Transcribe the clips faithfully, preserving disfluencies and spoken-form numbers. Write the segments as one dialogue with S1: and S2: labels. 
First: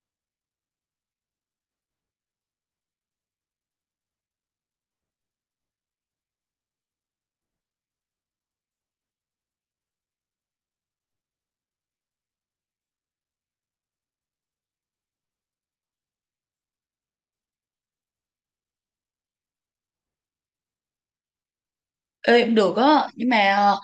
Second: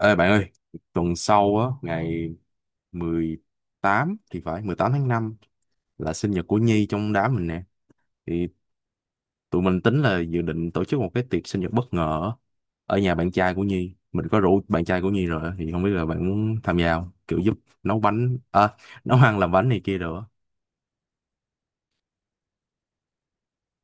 S1: Ê bạn ơi, tuần sau á, ngày mười tám thì phải, mười tám tháng năm là sinh nhật của Nhi trong đám mình nè. Thì tụi mình tính là dự định tổ chức một cái tiệc sinh nhật bất ngờ á, ở nhà bạn trai của Nhi. Mình có rủ bạn trai của Nhi rồi á, thì không biết là bạn muốn tham gia không? Kiểu giúp nấu bánh, à, nấu ăn làm bánh này kia rồi á.
S2: Ê, cũng được á nhưng mà ờ,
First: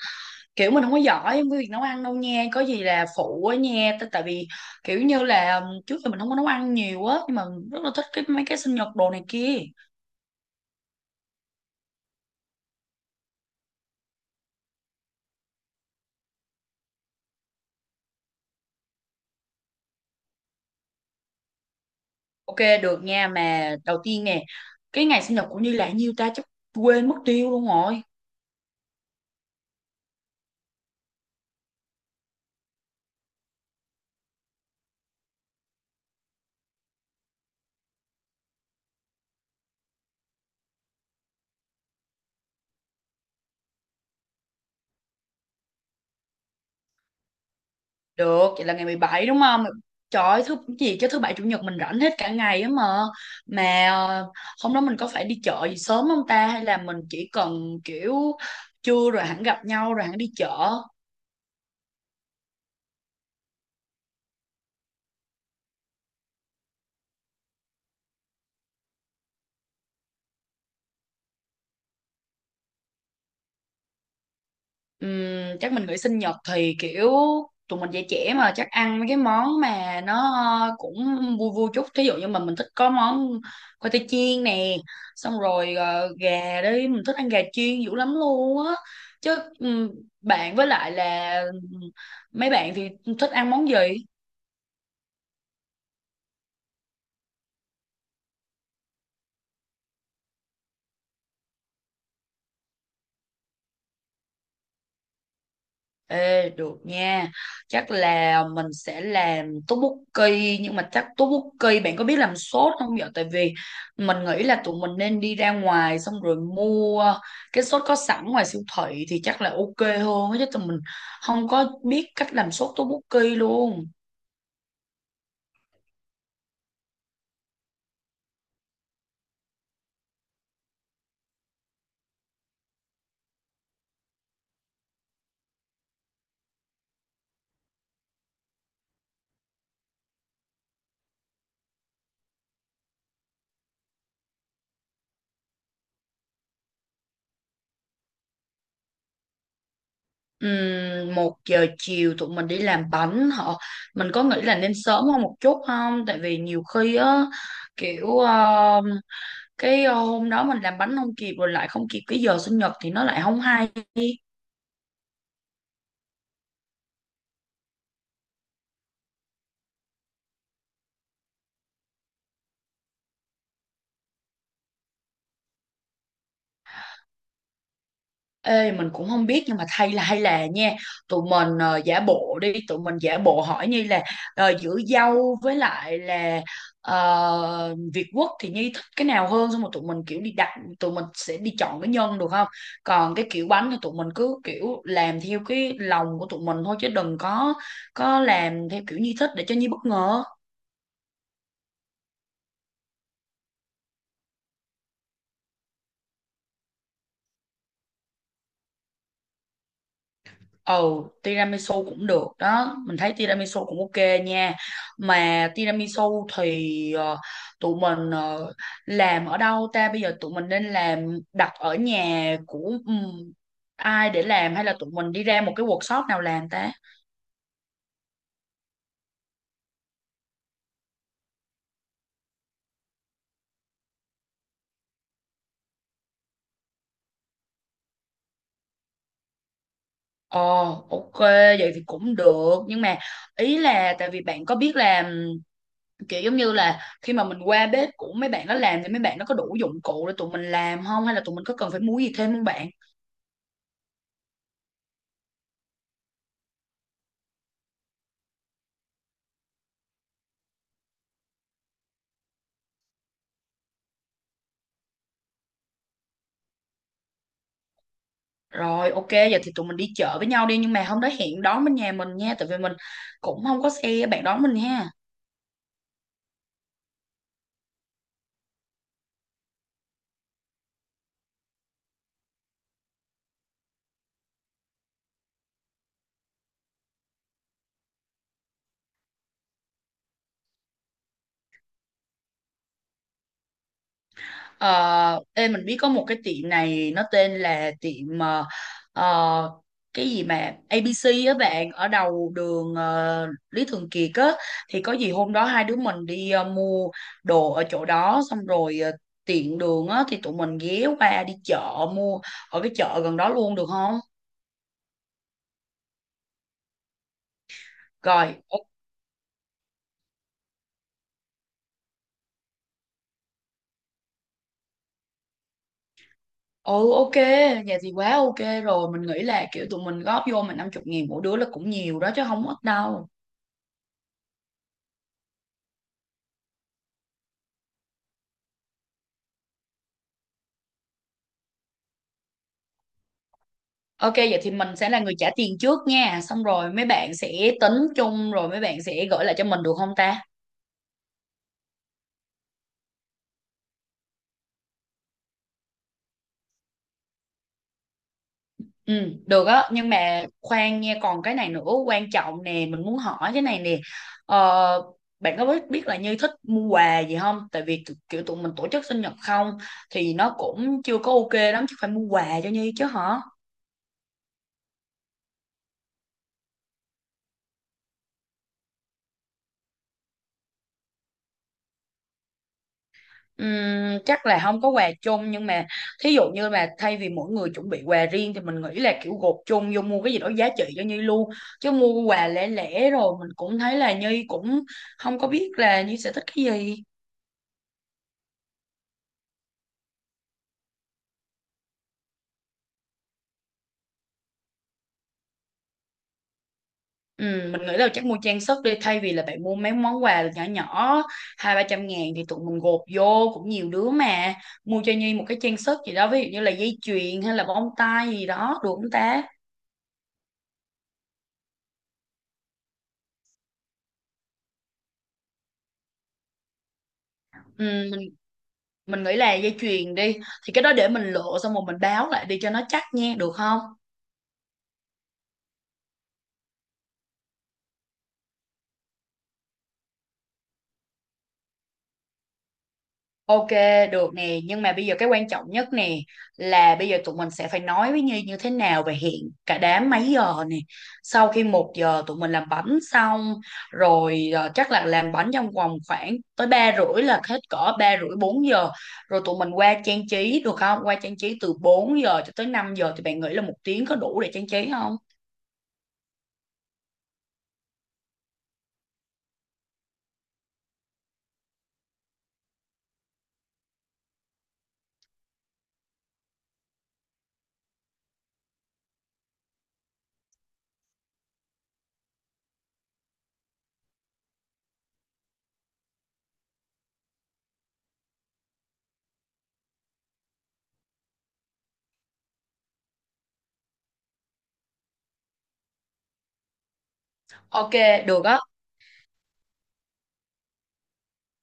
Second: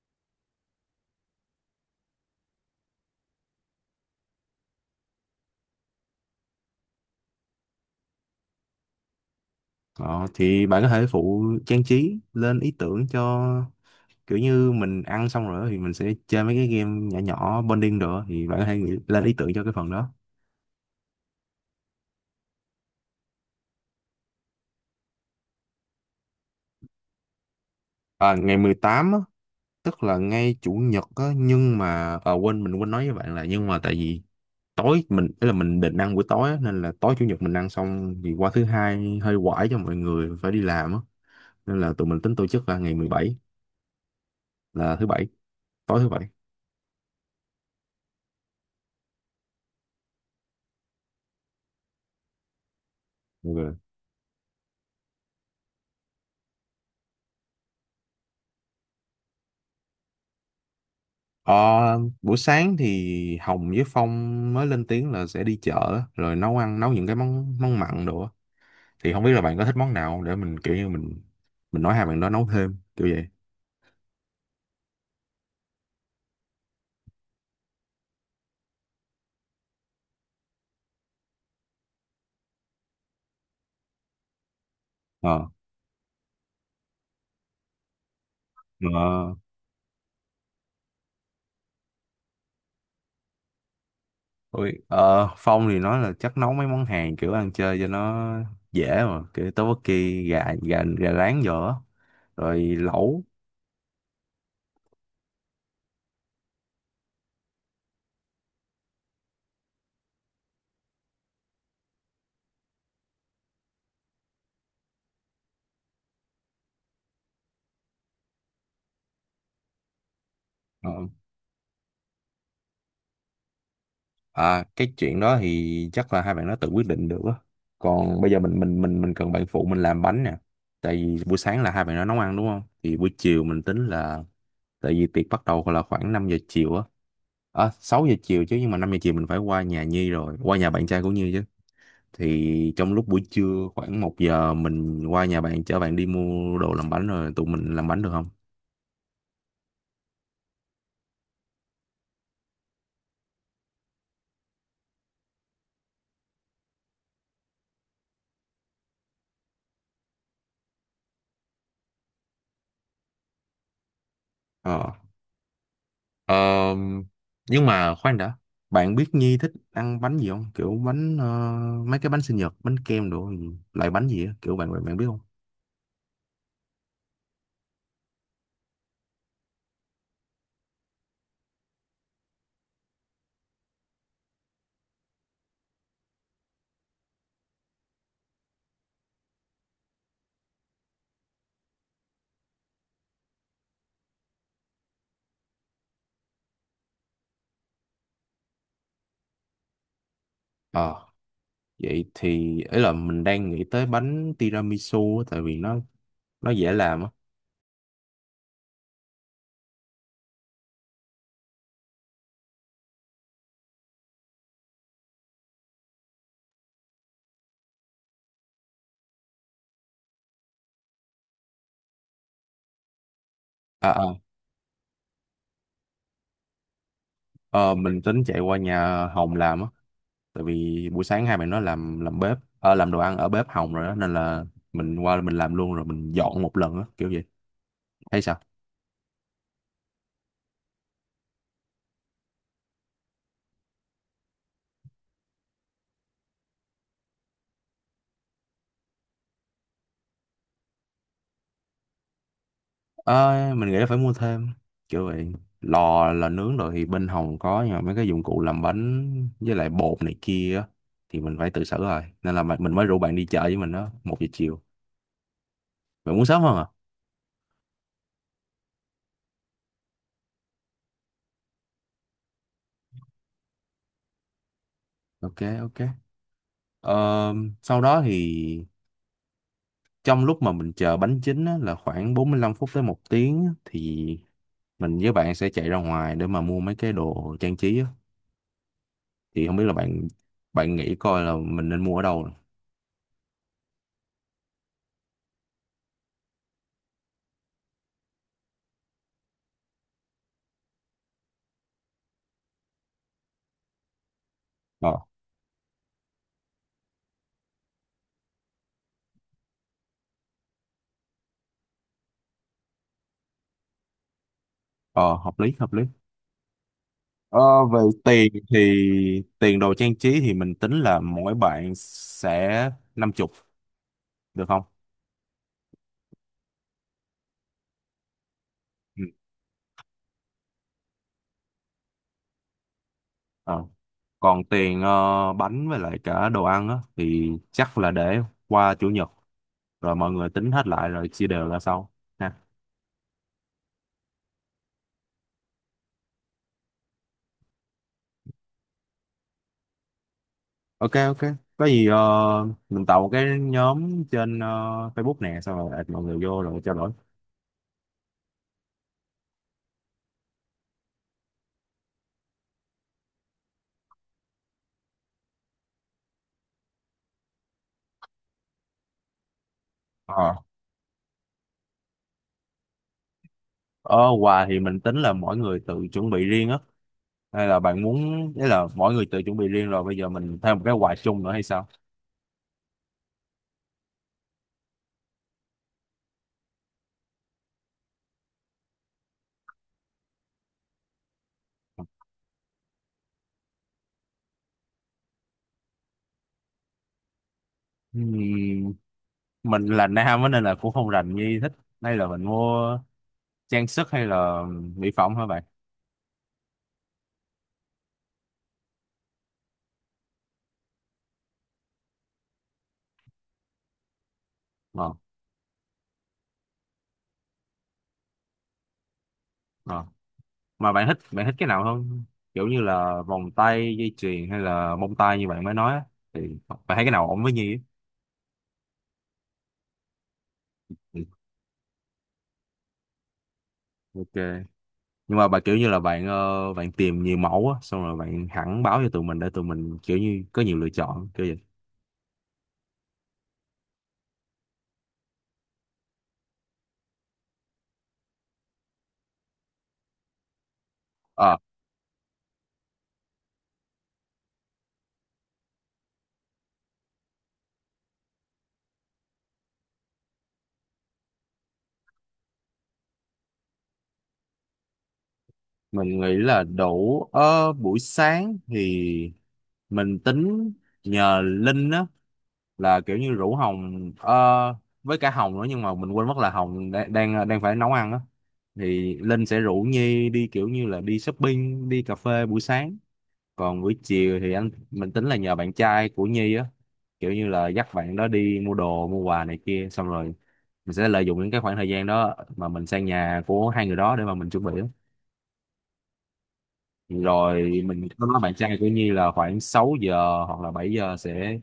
S2: kiểu mình không có giỏi với việc nấu ăn đâu nha, có gì là phụ á nha. T- tại vì kiểu như là ừm, trước giờ mình không có nấu ăn nhiều á nhưng mà rất là thích cái mấy cái sinh nhật đồ này kia.
S1: Ờ, thì bạn có thể phụ trang trí lên ý tưởng cho kiểu như mình ăn xong rồi á, thì mình sẽ chơi mấy cái game nhỏ nhỏ bonding rồi á, thì bạn có thể nghĩ lên ý tưởng cho cái phần đó.
S2: Ok, được nha. Mà đầu tiên nè, cái ngày sinh nhật của Như là nhiêu ta? Chắc quên mất tiêu luôn rồi.
S1: À, ngày mười tám á, tức là ngay chủ nhật á, nhưng mà à, quên mình quên nói với bạn là, nhưng mà tại vì tối mình ý là mình định ăn buổi tối á, nên là tối chủ nhật mình ăn xong thì qua thứ hai hơi quải cho mọi người phải đi làm á, nên là tụi mình tính tổ chức là ngày mười bảy, là thứ bảy, tối thứ bảy.
S2: Được, vậy là ngày mười bảy đúng không? Trời ơi, thứ gì chứ thứ bảy chủ nhật mình rảnh hết cả ngày á mà.
S1: Ok.
S2: Mà ờ, hôm đó mình có phải đi chợ gì sớm không ta, hay là mình chỉ cần kiểu trưa rồi hẳn gặp nhau rồi hẳn đi chợ?
S1: Ờ, buổi sáng thì Hồng với Phong mới lên tiếng là sẽ đi chợ á, rồi nấu ăn nấu những cái món món mặn đồ á. Thì không biết là bạn có thích món nào không để mình kiểu như mình mình nói hai bạn đó nấu thêm kiểu vậy.
S2: Ừm, chắc mình nghĩ sinh nhật thì kiểu tụi mình dạy trẻ mà, chắc ăn mấy cái món mà nó cũng vui vui chút, thí dụ như mình mình thích có món khoai tây chiên nè,
S1: ờ
S2: xong rồi ờ, gà đi, mình thích ăn gà chiên dữ lắm luôn á.
S1: Ờ.
S2: Chứ ừm, bạn với lại là mấy bạn thì thích ăn món gì?
S1: Ôi, ờ, Phong thì nói là chắc nấu mấy món Hàn kiểu ăn chơi cho nó dễ, mà kiểu tteokbokki, gà gà gà rán vô á, rồi lẩu.
S2: Ê, được nha. Chắc là mình sẽ làm tteokbokki, nhưng mà chắc tteokbokki bạn có biết làm sốt không vậy? Tại vì mình nghĩ là tụi mình nên đi ra ngoài xong rồi mua cái sốt có sẵn ngoài siêu thị thì chắc là ok hơn á, chứ tụi mình
S1: Ờ,
S2: không có biết cách làm sốt tteokbokki luôn.
S1: à, cái chuyện đó thì chắc là hai bạn nó tự quyết định được á, còn bây giờ mình mình mình mình cần bạn phụ mình làm bánh nè. Tại vì buổi sáng là hai bạn nó nấu ăn, đúng không, thì buổi chiều mình tính là, tại vì tiệc bắt đầu là khoảng năm giờ chiều á, à, sáu giờ chiều chứ, nhưng mà năm giờ chiều mình phải qua nhà Nhi rồi qua nhà bạn trai của Nhi chứ. Thì trong lúc buổi trưa khoảng một giờ mình qua nhà bạn, chở bạn đi mua đồ làm bánh rồi tụi mình làm bánh được không?
S2: Ừm, một giờ chiều tụi mình đi làm bánh họ, mình có nghĩ là nên sớm hơn một chút không, tại vì nhiều khi á kiểu ờ, cái ờ, hôm đó mình làm bánh không kịp rồi lại không kịp cái giờ sinh nhật thì nó lại không hay.
S1: Ờ. Ờm, nhưng mà khoan đã. Bạn biết Nhi thích ăn bánh gì không? Kiểu bánh, ờ, mấy cái bánh sinh nhật, bánh kem đồ gì, loại bánh gì á, kiểu bạn bạn bạn biết không?
S2: Ê mình cũng không biết nhưng mà thay là hay là nha, tụi mình ờ, giả bộ đi, tụi mình giả bộ hỏi Nhi là ờ, giữa dâu với lại là ờ, Việt Quất thì Nhi thích cái nào hơn, xong rồi tụi mình kiểu đi đặt, tụi mình sẽ đi chọn cái nhân được không? Còn cái kiểu bánh thì tụi mình cứ kiểu làm theo cái lòng của tụi mình thôi chứ đừng có có làm theo kiểu Nhi thích, để cho Nhi bất ngờ.
S1: Ờ, vậy thì ấy là mình đang nghĩ tới bánh tiramisu á, tại vì nó nó dễ làm á.
S2: Ừ, tiramisu cũng được đó. Mình thấy tiramisu cũng ok nha. Mà tiramisu thì ờ, tụi mình ờ, làm ở đâu ta? Bây giờ tụi mình nên làm đặt ở nhà của ừm,
S1: À,
S2: ai
S1: à,
S2: để làm, hay là tụi mình đi ra một cái workshop nào làm ta?
S1: ờ, mình tính chạy qua nhà Hồng làm á. Tại vì buổi sáng hai bạn nó làm làm bếp, ờ, làm đồ ăn ở bếp Hồng rồi đó, nên là mình qua mình làm luôn rồi mình dọn một lần á, kiểu vậy, thấy sao?
S2: Ờ, ok, vậy thì cũng được. Nhưng mà ý là tại vì bạn có biết làm kiểu giống như là khi mà mình qua bếp của mấy bạn nó làm thì mấy bạn nó có đủ dụng cụ để tụi mình làm không? Hay là tụi mình có cần phải mua gì thêm không bạn?
S1: Ờ, mình nghĩ là phải mua thêm kiểu vậy. Lò là nướng rồi thì bên Hồng có, nhưng mà mấy cái dụng cụ làm bánh với lại bột này kia á thì mình phải tự xử rồi, nên là mà- mình mới rủ bạn đi chợ với mình đó một giờ chiều. Bạn muốn sớm hơn à?
S2: Rồi ok, vậy thì tụi mình đi chợ với nhau đi, nhưng mà hôm đó hẹn đón bên nhà mình nha, tại vì mình cũng không có xe, bạn đón mình ha.
S1: Ok. Ok. Ờ, sau đó thì trong lúc mà mình chờ bánh chín á, là khoảng bốn mươi lăm phút tới một tiếng á, thì mình với bạn sẽ chạy ra ngoài để mà mua mấy cái đồ trang trí á. Thì không biết là bạn bạn nghĩ coi là mình nên mua ở đâu.
S2: Ờ ê mình biết có một cái tiệm này, nó tên là tiệm ờ, ờ, cái gì mà a bê xê á bạn, ở đầu đường ờ, Lý Thường Kiệt á, thì
S1: ờ
S2: có gì hôm đó hai đứa mình đi ờ, mua đồ ở chỗ đó, xong rồi ờ, tiện đường á thì tụi mình ghé qua đi chợ mua ở cái chợ gần đó luôn được không?
S1: ờ hợp lý hợp lý. Ờ về tiền
S2: Rồi.
S1: thì, tiền đồ trang trí thì mình tính là mỗi bạn sẽ năm chục, được không?
S2: Ừ ok, vậy thì quá ok rồi.
S1: Ừ.
S2: Mình nghĩ là kiểu tụi mình góp vô, mình năm chục nghìn mỗi đứa là cũng nhiều đó chứ không ít đâu.
S1: Ờ. Còn tiền, ờ, bánh với lại cả đồ ăn á, thì chắc là để qua chủ nhật rồi mọi người tính hết lại rồi chia đều ra sau.
S2: Ok, vậy thì mình sẽ là người trả tiền trước nha. Xong rồi mấy bạn sẽ tính chung, rồi mấy bạn sẽ gửi lại cho mình được không ta?
S1: Ok. Ok. Có gì ờ, mình tạo một cái nhóm trên, ờ, Facebook nè, xong rồi add mọi người vô rồi trao đổi.
S2: Ừ được á. Nhưng mà khoan nha, còn cái này nữa quan trọng nè. Mình muốn hỏi cái này nè, ờ, bạn có biết, biết là Như thích mua quà gì không? Tại vì tụ- kiểu tụi mình tổ chức sinh nhật không, thì
S1: ờ
S2: nó cũng chưa có ok lắm, chứ phải mua quà cho Như chứ hả?
S1: ờ quà thì mình tính là mỗi người tự chuẩn bị riêng á, hay là bạn muốn đấy là mỗi người tự chuẩn bị riêng rồi bây giờ mình thêm một cái quà chung nữa hay sao?
S2: Ừm, chắc là không có quà chung, nhưng mà thí dụ như là thay vì mỗi người chuẩn bị quà riêng thì mình nghĩ là kiểu gộp chung vô mua cái gì đó giá trị cho Nhi luôn, chứ mua quà lẻ lẻ rồi mình cũng thấy là Nhi cũng không có biết là Nhi sẽ thích cái gì.
S1: Ừm, mình là nam á nên là cũng không rành như thích, hay là mình mua trang sức hay là mỹ phẩm hả bạn?
S2: Ừm, mình nghĩ là chắc mua trang sức đi, thay vì là bạn mua mấy món quà nhỏ nhỏ hai ba trăm ngàn thì tụi mình gộp vô cũng nhiều đứa mà, mua
S1: ờ
S2: cho Nhi một cái trang sức gì đó, ví dụ như là dây chuyền hay là bông tai gì đó được không ta?
S1: ờ mà bạn thích bạn thích cái nào không? Kiểu như là vòng tay, dây chuyền hay là bông tai như bạn mới nói á, thì bạn thấy cái nào ổn với Nhi á?
S2: Ừm, mình nghĩ là dây chuyền đi, thì cái đó để
S1: Ừ.
S2: mình lựa xong rồi mình báo lại đi cho nó chắc nha, được không?
S1: Ok. Nhưng mà bà kiểu như là bạn, ờ, bạn tìm nhiều mẫu á, xong rồi bạn hẳn báo cho tụi mình để tụi mình kiểu như có nhiều lựa chọn kiểu vậy.
S2: Ok được nè, nhưng mà bây giờ cái quan trọng nhất nè là bây giờ tụi mình sẽ phải nói với Nhi như thế nào và hẹn cả đám mấy giờ nè? Sau
S1: Ờ,
S2: khi một giờ tụi mình làm bánh xong, rồi ờ, chắc là làm bánh trong vòng khoảng tới ba rưỡi là hết cỡ, ba rưỡi bốn giờ rồi tụi mình qua trang trí được không, qua trang trí từ bốn giờ cho tới năm giờ thì bạn nghĩ là một tiếng có đủ để trang trí không?
S1: mình nghĩ là đủ. Ờ, buổi sáng thì mình tính nhờ Linh á, là kiểu như rủ Hồng, ờ, với cả Hồng nữa, nhưng mà mình quên mất là Hồng đang đang, ờ, đang phải nấu ăn á. Thì Linh sẽ rủ Nhi đi kiểu như là đi shopping, đi cà phê buổi sáng, còn buổi chiều thì anh mình tính là nhờ bạn trai của Nhi á, kiểu như là dắt bạn đó đi mua đồ mua quà này kia, xong rồi mình sẽ lợi dụng những cái khoảng thời gian đó mà mình sang nhà của hai người đó để mà mình chuẩn bị á. Rồi
S2: Ok
S1: mình có nói
S2: được
S1: bạn
S2: á.
S1: trai của Nhi là khoảng sáu giờ hoặc là bảy giờ sẽ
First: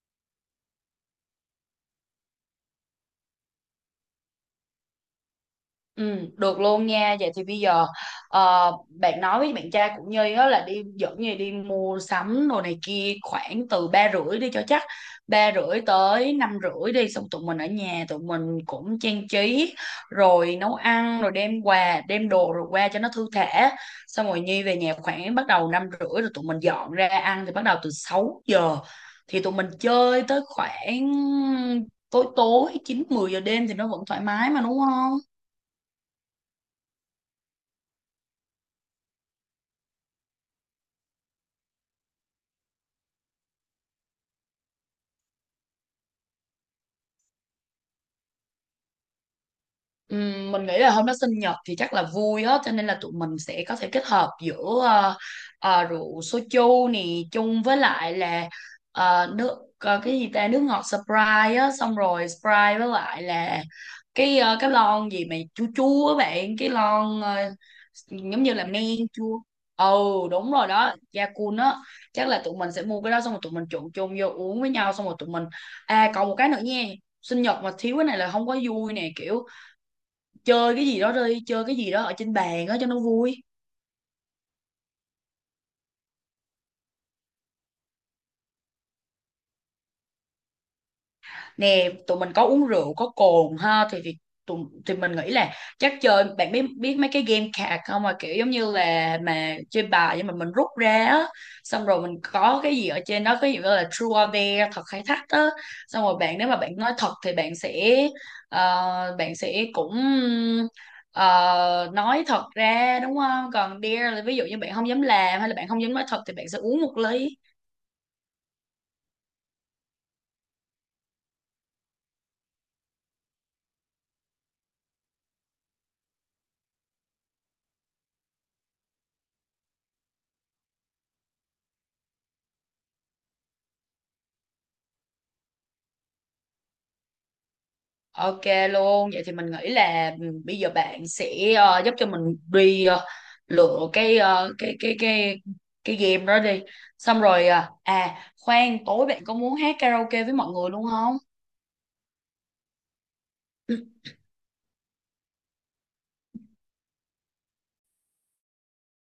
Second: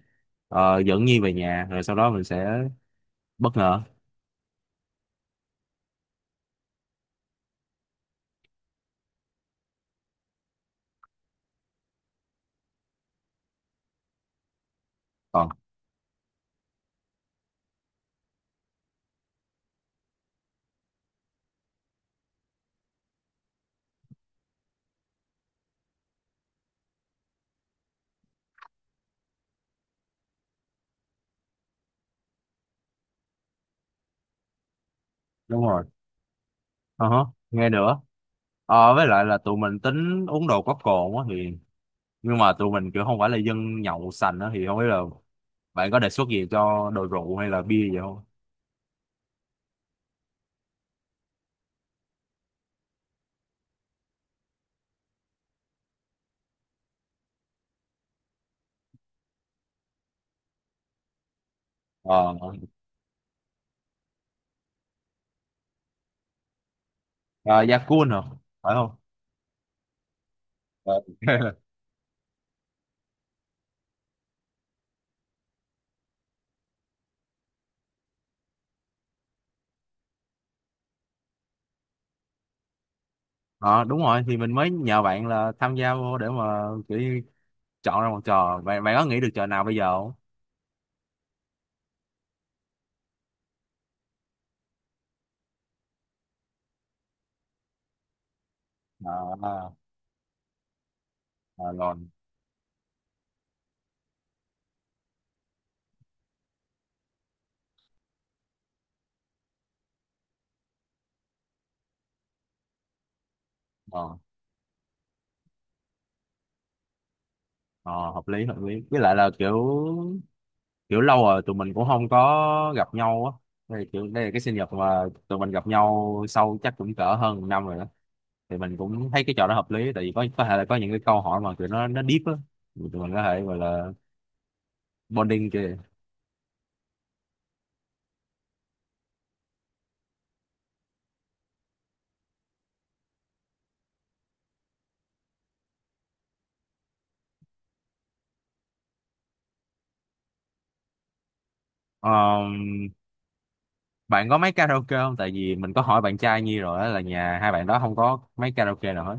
S1: ờ, dẫn Nhi về nhà rồi sau đó mình sẽ bất ngờ.
S2: Ừ, được luôn nha. Vậy thì bây giờ ờ, bạn nói với bạn trai của Nhi á là đi dẫn Nhi đi mua sắm đồ này kia khoảng từ ba rưỡi đi cho chắc,
S1: còn
S2: ba rưỡi tới năm rưỡi đi, xong tụi mình ở nhà tụi mình cũng trang trí rồi nấu ăn rồi đem quà đem đồ rồi qua cho nó thư thả, xong rồi Nhi về nhà khoảng bắt đầu năm rưỡi rồi tụi mình dọn ra ăn thì bắt đầu từ sáu giờ, thì tụi mình chơi tới khoảng tối tối chín mười giờ đêm thì nó vẫn thoải mái mà đúng không?
S1: đúng rồi. Ờ hả, nghe nữa. Ờ, với lại là tụi mình tính uống đồ có cồn á thì, nhưng mà tụi mình kiểu không phải là dân nhậu sành á, thì không biết là bạn có đề xuất gì cho đồ rượu hay là bia gì không?
S2: Ừm, mình nghĩ là hôm đó sinh nhật thì chắc là vui á cho nên là tụi mình sẽ có thể kết hợp giữa ờ, ờ, rượu soju nè chung với lại là ờ, nước ờ, cái gì ta, nước ngọt Sprite á, xong rồi
S1: ờ
S2: Sprite với lại là cái ờ, cái lon gì mà chua chua á bạn, cái lon ờ,
S1: à, Yakun hả,
S2: giống như là
S1: phải không?
S2: men chua. Ừ đúng rồi đó,
S1: Ờ.
S2: da cun á. Chắc là tụi mình sẽ mua cái đó xong rồi tụi mình trộn chung vô uống với nhau, xong rồi tụi mình à còn một cái nữa nha, sinh nhật mà thiếu cái này là không có vui nè, kiểu chơi cái gì đó, đi chơi cái gì đó ở trên bàn á cho nó vui.
S1: Ờ, đúng rồi, thì mình mới nhờ bạn là tham gia vô để mà kiểu như chọn ra một trò, bạn bạn có nghĩ được trò nào bây giờ không?
S2: Nè tụi mình có uống rượu có cồn ha, thì thì tụi, thì mình nghĩ là chắc chơi, bạn biết biết mấy cái game card không, mà kiểu giống như
S1: À,
S2: là mà
S1: à,
S2: chơi bài nhưng mà mình rút ra á,
S1: à,
S2: xong
S1: rồi.
S2: rồi mình có cái gì ở trên đó, cái gì gọi là true or dare, thật hay thách á, xong rồi bạn nếu mà bạn nói thật thì bạn sẽ ờ, bạn sẽ cũng ờ, nói thật ra đúng không, còn dare
S1: ờ,
S2: là ví dụ như bạn không dám làm hay là bạn không dám nói thật thì bạn sẽ uống một ly.
S1: ờ, hợp lý hợp lý, với lại là kiểu kiểu lâu rồi tụi mình cũng không có gặp nhau á. Đây kiểu đây là cái sinh nhật mà tụi mình gặp nhau sau chắc cũng cỡ hơn một năm rồi đó. Thì mình cũng thấy cái trò đó hợp lý, tại vì có có thể là có những cái câu hỏi mà tụi nó nó deep á, tụi mình có thể gọi là bonding kìa.
S2: Ok luôn, vậy thì mình nghĩ là bây giờ bạn sẽ ờ, giúp cho mình đi ờ, lựa cái ờ, cái cái cái cái game đó đi. Xong rồi ờ, à khoan, tối bạn có muốn hát karaoke với mọi người luôn không?
S1: Ờm,
S2: Ừ,
S1: bạn có máy karaoke không? Tại vì mình có hỏi bạn trai Nhi rồi á, là nhà hai bạn đó không có máy karaoke nào hết.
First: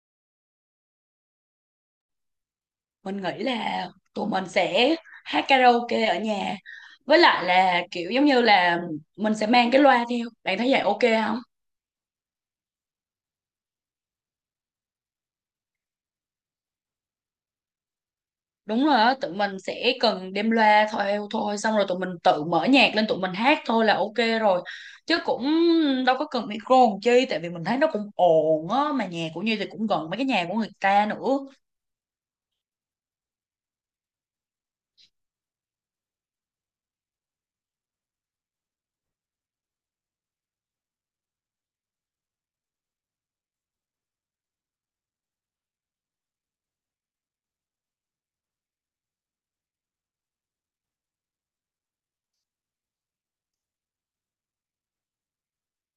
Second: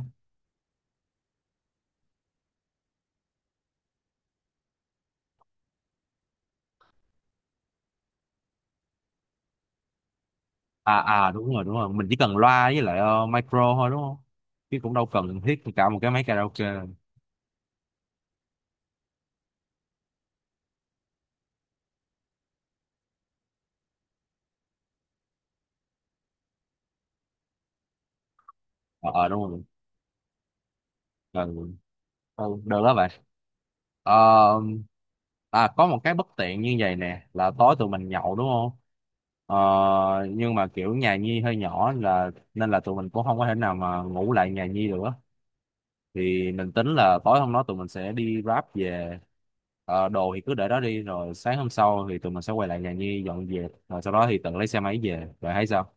S2: mình nghĩ là tụi mình sẽ hát karaoke ở nhà. Với lại là kiểu giống như là mình sẽ mang cái loa theo. Bạn thấy vậy
S1: À
S2: ok
S1: à,
S2: không?
S1: đúng rồi đúng rồi, mình chỉ cần loa với lại, ờ, micro thôi, đúng không? Chứ cũng đâu cần thiết cả một cái máy karaoke.
S2: Đúng rồi á, tụi mình sẽ cần đem loa theo thôi, xong rồi tụi mình tự mở nhạc lên tụi mình hát thôi là ok rồi, chứ cũng đâu có cần micro làm chi, tại vì mình thấy nó cũng ồn á mà
S1: ờ à,
S2: nhà của
S1: đúng
S2: Như
S1: rồi.
S2: thì cũng gần mấy cái nhà của người ta nữa.
S1: Cần ừ, được đó bạn. Ờ, à, có một cái bất tiện như vậy nè, là tối tụi mình nhậu đúng không? Ờ, nhưng mà kiểu nhà Nhi hơi nhỏ, là nên là tụi mình cũng không có thể nào mà ngủ lại nhà Nhi được á. Thì mình tính là tối hôm đó tụi mình sẽ đi Grab về. Ờ, đồ thì cứ để đó đi, rồi sáng hôm sau thì tụi mình sẽ quay lại nhà Nhi dọn dẹp, rồi sau đó thì tự lấy xe máy về, rồi thấy sao?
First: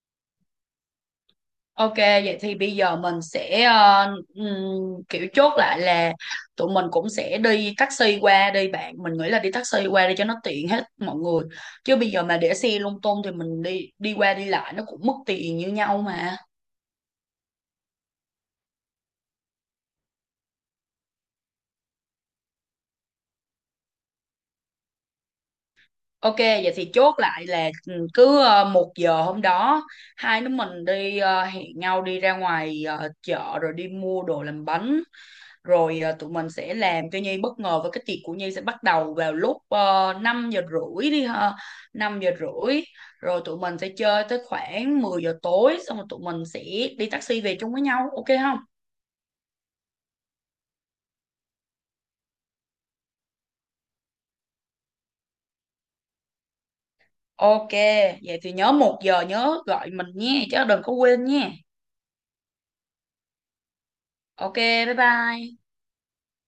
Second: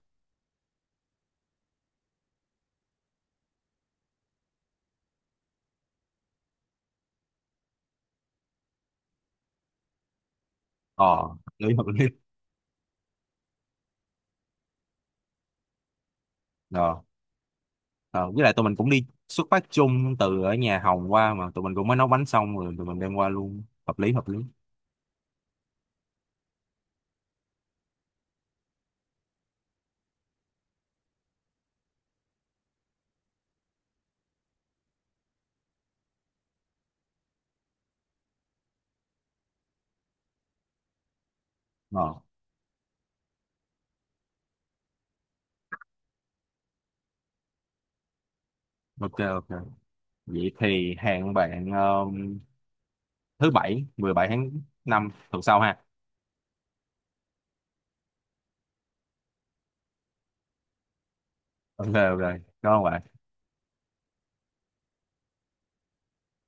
S2: Ok vậy thì bây giờ mình sẽ ờ, ừm, kiểu chốt lại là tụi mình cũng sẽ đi taxi qua đi bạn, mình nghĩ là đi taxi qua đi cho nó tiện hết
S1: Ờ,
S2: mọi người,
S1: Đấy hợp
S2: chứ
S1: lý
S2: bây
S1: rồi.
S2: giờ mà để xe lung tung thì mình đi đi qua đi lại nó cũng mất tiền như nhau mà.
S1: Ờ, ờ, với lại tụi mình cũng đi xuất phát chung từ ở nhà Hồng qua, mà tụi mình cũng mới nấu bánh xong rồi tụi mình đem qua luôn, hợp lý hợp lý.
S2: Ok, vậy thì chốt lại là ừ, cứ ờ, một giờ hôm đó hai đứa mình đi ờ, hẹn nhau đi ra ngoài ờ, chợ rồi đi mua đồ làm bánh, rồi ờ, tụi mình sẽ làm cho Nhi bất ngờ và cái tiệc của Nhi sẽ bắt đầu vào lúc uh, năm giờ rưỡi đi ha.
S1: Ờ,
S2: năm giờ rưỡi rồi tụi mình sẽ chơi tới khoảng mười giờ tối, xong rồi tụi mình sẽ đi taxi về chung với nhau ok không?
S1: ok ok. Vậy thì hẹn bạn, um, thứ bảy mười bảy tháng năm tuần sau ha.
S2: Ok, vậy thì nhớ một giờ nhớ gọi mình nha chứ đừng có quên nha.
S1: Ok ok. Cảm ơn bạn.
S2: Ok, bye bye.